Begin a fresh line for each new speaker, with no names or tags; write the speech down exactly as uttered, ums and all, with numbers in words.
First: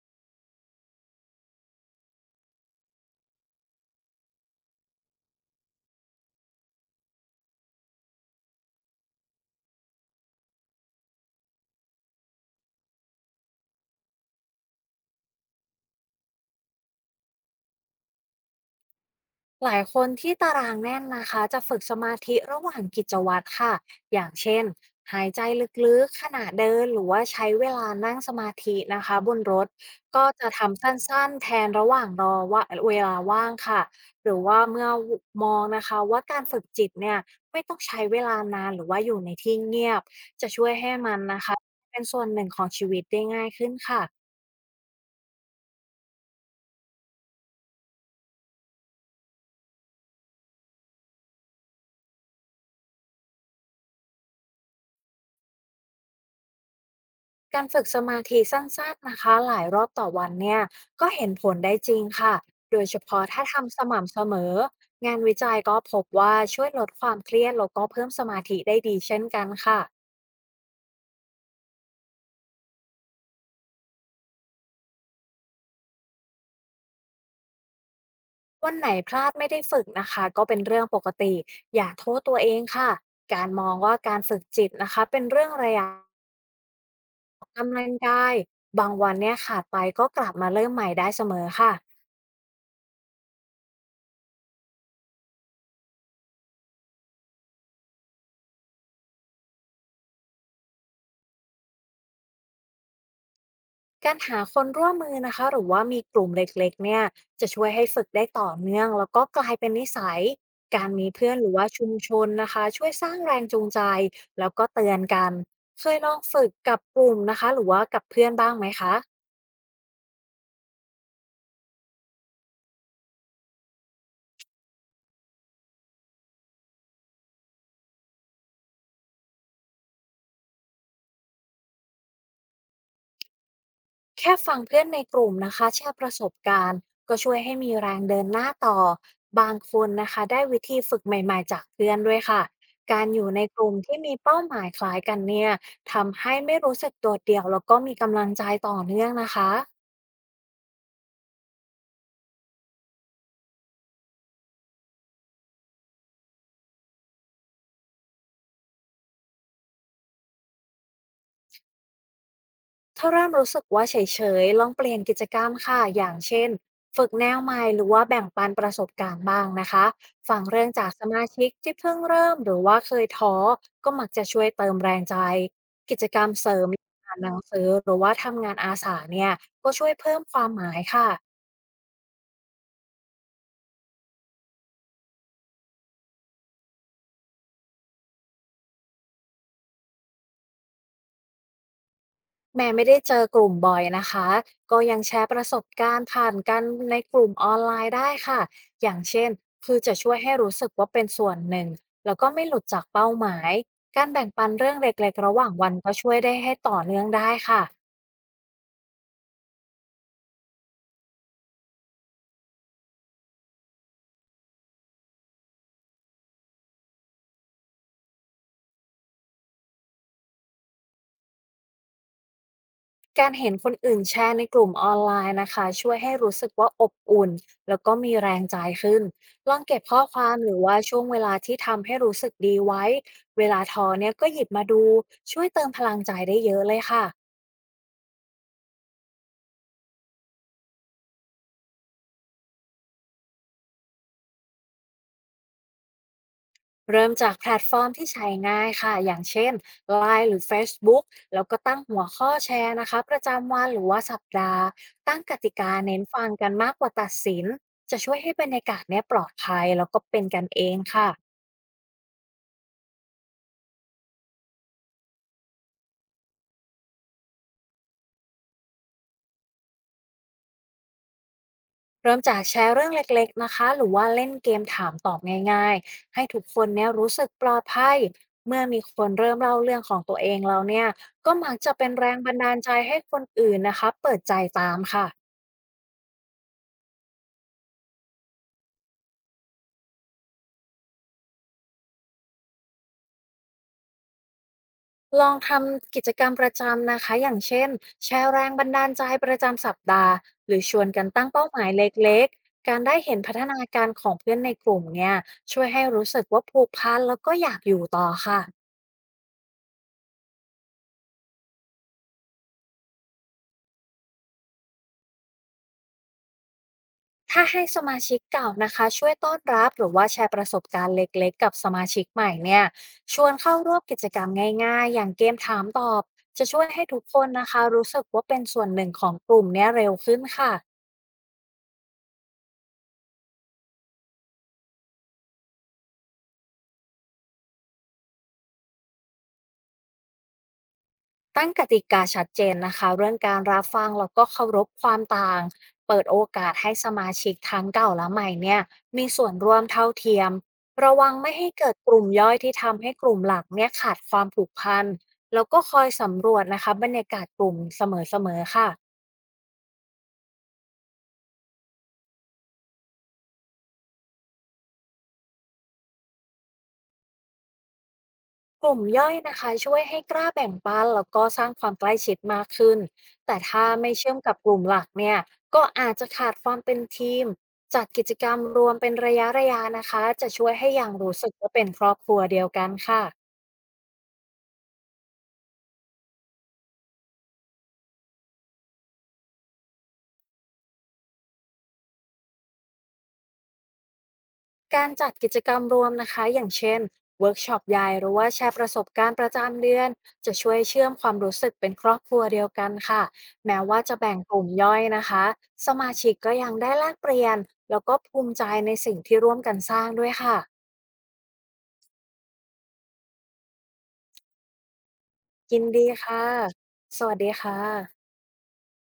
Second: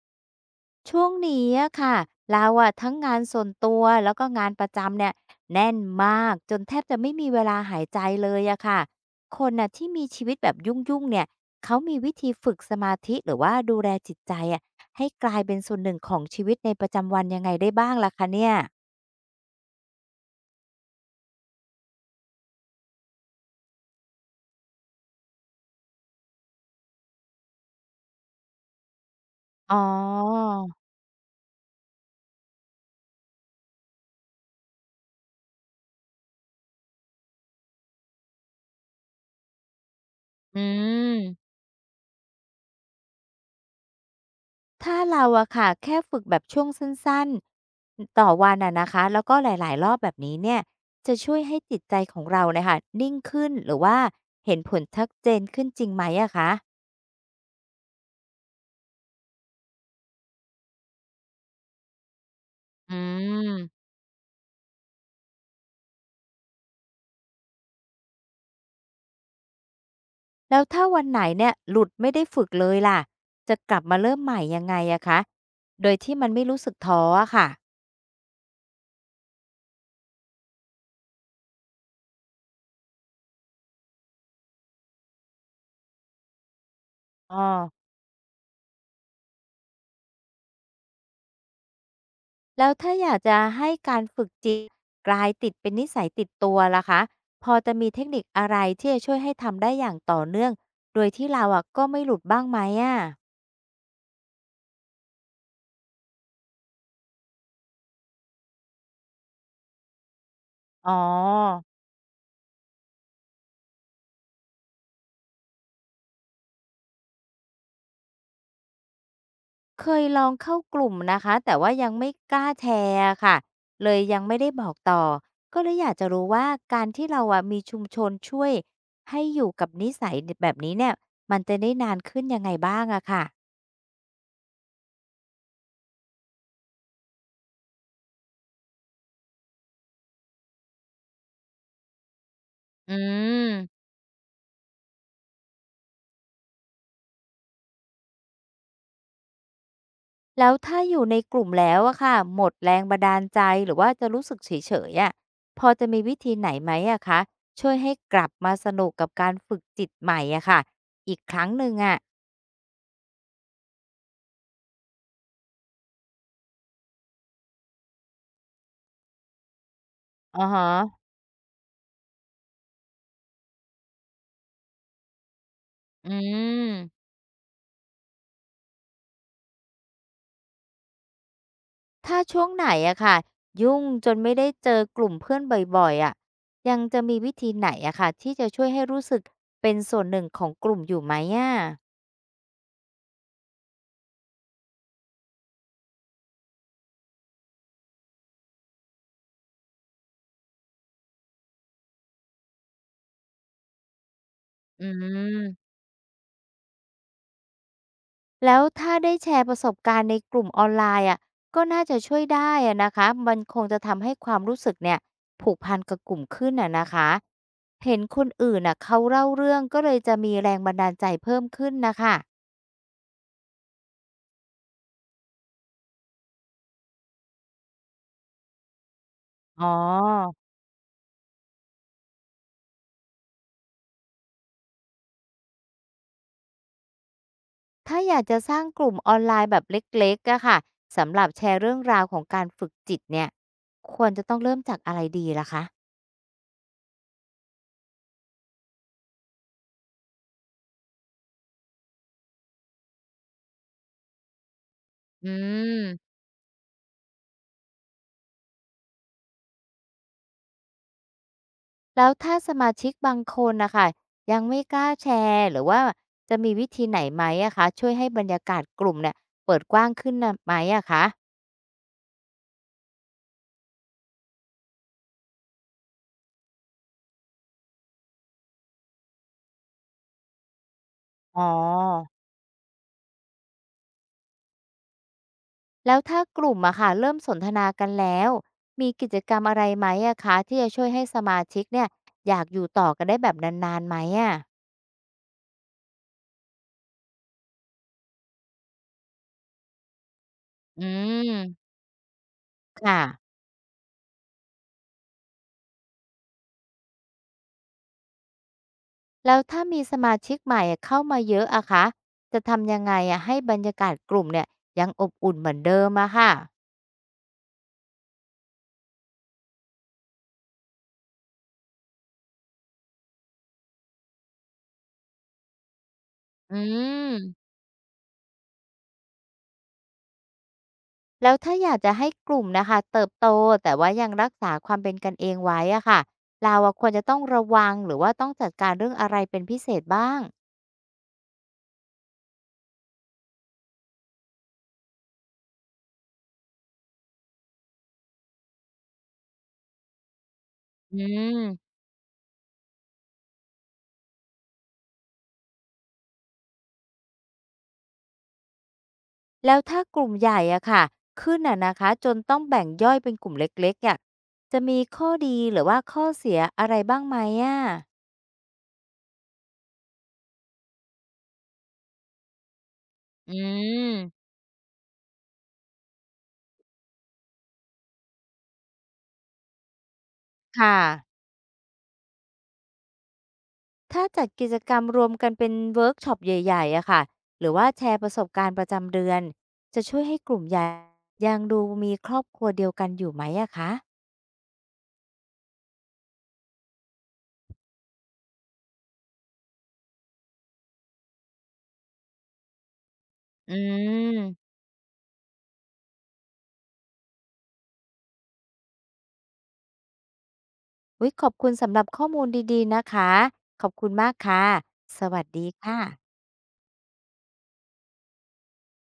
ช่วงนี้อะค่ะเราอะทั้งงานส่วนตัวแล้วก็งานประจำเนี่ยแน่นมากจนแทบจะไม่มีเวลาหายใจเลยอะค่ะคนน่ะที่มีชีวิตแบบยุ่งๆเนี่ยเขามีวิธีฝึกสมาธิหรือว่าดูแลจิตใจอะให้กลายเป็นส่วนหนึ่งของชีวิตในประจำวันยังไงได้บ้างล่ะคะเนี่ย
หลายคนที่ตารางแน่นนะคะจะฝึกสมาธิระหว่างกิจวัตรค่ะอย่างเช่นหายใจลึกๆขณะเดินหรือว่าใช้เวลานั่งสมาธินะคะบนรถ
อ๋อ
ก็จะทำสั้นๆแทนระหว่างรอว่าเวลาว่างค่ะหรือว่าเมื่อมองนะคะว่าการฝึกจิตเนี่ยไม่ต้องใช้เวลานานหรือว่าอยู่ในที่เงียบจะ
อื
ช่วยให้มันนะ
ม
คะเป็นส่วนหนึ่งของชีวิตได้ง่ายขึ้นค่ะ
ถ้าเราอะค่ะแค่ฝึกแบบช่วงสั้นๆต่อวันอะนะคะแล้วก็หลายๆรอบแบบนี้เนี่ยจะช่วยให้จิตใจของเราเนี่ยค่ะนิ่งขึ้นหรือว่าเห็นผลชัดเจนขึ้นจริงไหมอะคะ
การฝึกสมาธิสั้นๆนะคะหลายรอบต่อวันเนี่ยก็เห็นผลได้จริงค่ะโดย
อื
เฉพาะถ้าทำส
ม
ม่ำเสมองานวิจัยก็พบว่าช่วยลดความเครียดแล้วก็เพิ่มสมาธิได้ดีเช่นกันค่ะ
แล้วถ้าวันไหนเนี่ยหลุดไม่ได้ฝึกเลยล่ะจะกลับมาเริ่มใหม่ยังไงอะคะโดยที่มันไม่รู้สึกท้ออะค่ะ
วันไหนพลาดไม่ได้ฝึกนะคะก็เป็นเรื่องปกติอย่าโทษตัวเองค่ะการมองว่าการฝึกจิตนะคะเป็นเรื่องระยะ
อ้อ
กำลังกายบางวันเนี่ยขาดไปก็กลับมาเริ่มใหม่ได้เสมอค่ะ
แล้วถ้าอยากจะให้การฝึกจิตกลายติดเป็นนิสัยติดตัวล่ะคะพอจะมีเทคนิคอะไรที่จะช่วยให้ทำได้อย่างต่อเนื่องโดยที่เราอะก็ไม่หลุดบ้างไหมอะ
การหาคนร่วมมือนะคะหรือว่ามีกลุ่มเล็กๆเนี่ยจะช่วยให้ฝึกได้ต่อเนื่องแล้วก็กลายเป็นนิสัยกา
อ๋
รมีเพื่อนหรือ
อ
ว่าชุมชนนะคะช่วยสร้างแรงจูงใจแล้วก็เตือนกันเคยลองฝึกกับกลุ่มนะคะหรือว่ากับเพื่อนบ้างไหมคะ
เคยลองเข้ากลุ่มนะคะแต่ว่ายังไม่กล้าแชร์อะค่ะเลยยังไม่ได้บอกต่อก็เลยอยากจะรู้ว่าการที่เราอะมีชุมชนช่วยให้อยู่กับนิสัยแบบนี้เนี่ยมันจะได้นานขึ้นยังไงบ้างอะค่ะ
แค่ฟังเพื่อนในกลุ่มนะคะแชร์ประสบการณ์ก็ช่วยให้มีแรงเดินหน้าต่อบางคนนะคะได้วิธีฝึกใหม่ๆจากเพื่อนด้วยค่ะ
อื
การอยู่ใน
ม
กลุ่มที่มีเป้าหมายคล้ายกันเนี่ยทำให้ไม่รู้สึกโดดเดี่ยวแล้วก็มีกำลังใจต่อเนื่องนะคะ
แล้วถ้าอยู่ในกลุ่มแล้วอะค่ะหมดแรงบันดาลใจหรือว่าจะรู้สึกเฉยๆอะพอจะมีวิธีไหนไหมอะคะช่วยให้กลับมาสนุกกับการฝึกจิตใหม่อะค่ะอีกครั้งหนึ่งอะ
ถ้าเริ่มรู้สึกว่าเฉยๆ ลองเปลี่ยนกิจกรรมค่ะอย่างเช่น ฝึกแนวใหม่หรือว่าแบ่งปันประสบการณ์บ้างนะคะ
อ
ฟั
อ
งเรื่องจาก
ฮะ
สมาชิกที่เพิ่งเริ่มหรือว่าเคยท้อ ก็มักจะช่วยเติมแรงใจ กิจ
อื
กรรมเสริม
ม
อย่างอ่านหนังสือหรือว่าทำงานอาสาเนี่ยก็ช่วยเพิ่มความหมายค่ะ
ถ้าช่วงไหนอะค่ะยุ่งจนไม่ได้เจอกลุ่มเพื่อนบ่อยๆอะยังจะมีวิธีไหนอะค่ะที่จะช่วยให้รู้สึกเป็นส่วนหนึ่งของกลุ่มอยู่ไหมอะ
แม้ไม่ได้เจอกลุ่มบ่อยนะคะก็ยังแชร์ประสบการณ์ผ่านกันในกลุ่มออนไลน์ได้ค่ะอย่างเช่นคือจะช่วยให้รู้สึกว่าเป็นส่วนหนึ่งแล้วก็ไม่หลุดจากเป้าหมายการแบ่งปันเรื่อง
อื
เล็กๆระหว่างวั
ม
นก็ช่วยได้ให้ต่อเนื่องได้ค่ะ
แล้วถ้าได้แชร์ประสบการณ์ในกลุ่มออนไลน์อะก็น่าจะช่วยได้อะนะคะมันคงจะทำให้ความรู้สึกเนี่ยผูกพันกับกลุ่มขึ้นอ่ะนะคะเห็นคนอื่นอ่ะเขาเล่าเรื่องก็เลยจะมีแรงบันดาลใจเพิ่มขึ้นนะคะ
การเห็นคนอื่นแชร์ในกลุ่มออนไลน์นะคะช่วยให้รู้สึกว่าอบอุ่นแล้วก็มีแรงใจขึ้นลอง
อ๋
เก็บข้อควา
อ
มหรือว่าช่วงเวลาที่ทำให้รู้สึกดีไว้เวลาท้อเนี่ยก็หยิบมาดูช่วยเติมพลังใจได้เยอะเลยค่ะ
ถ้าอยากจะสร้างกลุ่มออนไลน์แบบเล็กๆอะค่ะสำหรับแชร์เรื่องราวของการฝึกจิตเนี่ยควรจะต้องเริ่มจากอะไรดีล่ะคะ
เริ่มจากแพลตฟอร์มที่ใช้ง่ายค่ะ อย่างเช่น ไลน์ หรือ Facebook แล้วก็ตั้งหัวข้อแชร์นะคะประจำวันหรือว่าสัปดาห์ ตั้ง
อื
กติกาเน้น
ม
ฟังกันมากกว่าตัดสินจะช่วยให้บรรยากาศเนี่ยปลอดภัยแล้วก็เป็นกันเองค่ะ
แล้วถ้าสมาชิกบางคนนะคะยังไม่กล้าแชร์หรือว่าจะมีวิธีไหนไหมอะคะช่วยให้บรรยากาศกลุ่มเนี่ยเปิดกว้างขึ้นนะไหมอะคะ
เริ่มจากแชร์เรื่องเล็กๆนะคะหรือว่าเล่นเกมถามตอบง่ายๆ ให้ทุกคนเนี่ยรู้สึกปลอดภัยเมื่อมีคนเริ่มเล่าเรื่องของตัวเองแล้วเนี่ยก็
อ๋อ
มักจะเป็นแรงบันดาลใจให้คนอื่นนะคะเปิดใจตามค่ะ
แล้วถ้ากลุ่มอะค่ะเริ่มสนทนากันแล้วมีกิจกรรมอะไรไหมอะคะที่จะช่วยให้สมาชิกเนี่ยอยากอยู่ต่อกันได้แบบนานๆไหมอะ
ลองทำกิจกรรมประจำนะคะอย่างเช่นแชร์แรงบันดาลใจประจำสัปดาห์หรือช
อื
วนกันตั้งเป้าหมาย
ม
เล็กๆการได้
ค่ะ
เห็นพัฒนาการของเพื่อนในกลุ่มเนี่ยช่วยให้รู้สึกว่าผูกพันแล้วก็อยากอยู่ต่อค่ะ
แล้วถ้ามีสมาชิกใหม่อะเข้ามาเยอะอะคะจะทำยังไงอะให้บรรยากาศกลุ่มเนี่ยยังอบอุ่นเหมือนเดิมอะค่ะ
ถ้าให้สมาชิกเก่านะคะช่วยต้อนรับหรือว่าแชร์ประสบการณ์เล็กๆกับสมาชิกใหม่เนี่ยชวนเข้าร่วมกิจกรรมง่ายๆอย่างเกมถามตอบจะ
อื
ช่วยให้ทุก
ม
คนนะคะรู้สึกว่าเป็นส่วนหนึ่งของกลุ่มเนี่ยเร็วขึ้นค่ะ
แล้วถ้าอยากจะให้กลุ่มนะคะเติบโตแต่ว่ายังรักษาความเป็นกันเองไว้อะค่ะเราอะควรจะต้องระวังหรือว่าต้องจัดการเรื่องอะไรเป็นพิเศษบ้าง
ตั้งกติกาชัดเจนนะคะเรื่องการรับฟังแล้วก็เคารพความต่างเปิดโอกาสให้สมาชิกทั้งเก่าและใหม่เนี่ยมีส่วนร่วมเท่าเทียมระ
อื
วังไม่
ม
ให้เกิดกลุ่มย่อยที่ทำให้กลุ่มหลักเนี่ยขาดความผูกพันแล้วก็คอยสำรวจนะคะบรรยากาศกลุ่มเสมอๆค่ะ
แล้วถ้ากลุ่มใหญ่อะค่ะขึ้นอะนะคะจนต้องแบ่งย่อยเป็นกลุ่มเล็กๆอะจะมีข้อดีหรือว่าข้อเสียอะไรบ้างไหมอะ
กลุ่มย่อยนะคะช่วยให้กล้าแบ่งปันแล้วก็สร้างความใกล้ชิดมากขึ้น
อื
แต่ถ้าไม่
ม
เชื่อมกับกลุ่มหลักเนี่ยก็อาจจะขาดความเป็นทีมจัดกิจกรรมรวมเป็นระยะระยะนะคะจะช่วยให้
ค่ะ
ยังรู้สึกว่าเป็นครอบครัวเดียวกันค่ะ
ถ้าจัดกิจกรรมรวมกันเป็นเวิร์กช็อปใหญ่ๆอะค่ะหรือว่าแชร์ประสบการณ์ประจำเดือนจะช่วยให้กลุ่มใหญ่ยังดูมีครอบครัวเดียวกันอยู่ไหมอะคะ
การจัดกิจกรรมรวมนะคะอย่างเช่นเวิร์กช็อปใหญ่หรือว่าแชร์ประสบการณ์ประจำเดือนจะช่วยเชื่อมความรู้สึกเป็นครอบครัวเดียวกันค่ะ
อื
แม้ว่าจะแบ่งกลุ่ม
ม
ย่อยนะคะสมาชิกก็ยังได้แลกเปลี่ยนแล้วก็ภูมิใจในสิ่งที่ร่วมกันสร้างด้วยค่ะ
อุ๊ยขอบคุณสำหรับข้อมูลดีๆนะคะขอบคุณมากค่ะสวัสดี
ยิน
ค่ะ
ดีค่ะสวัสดีค่ะ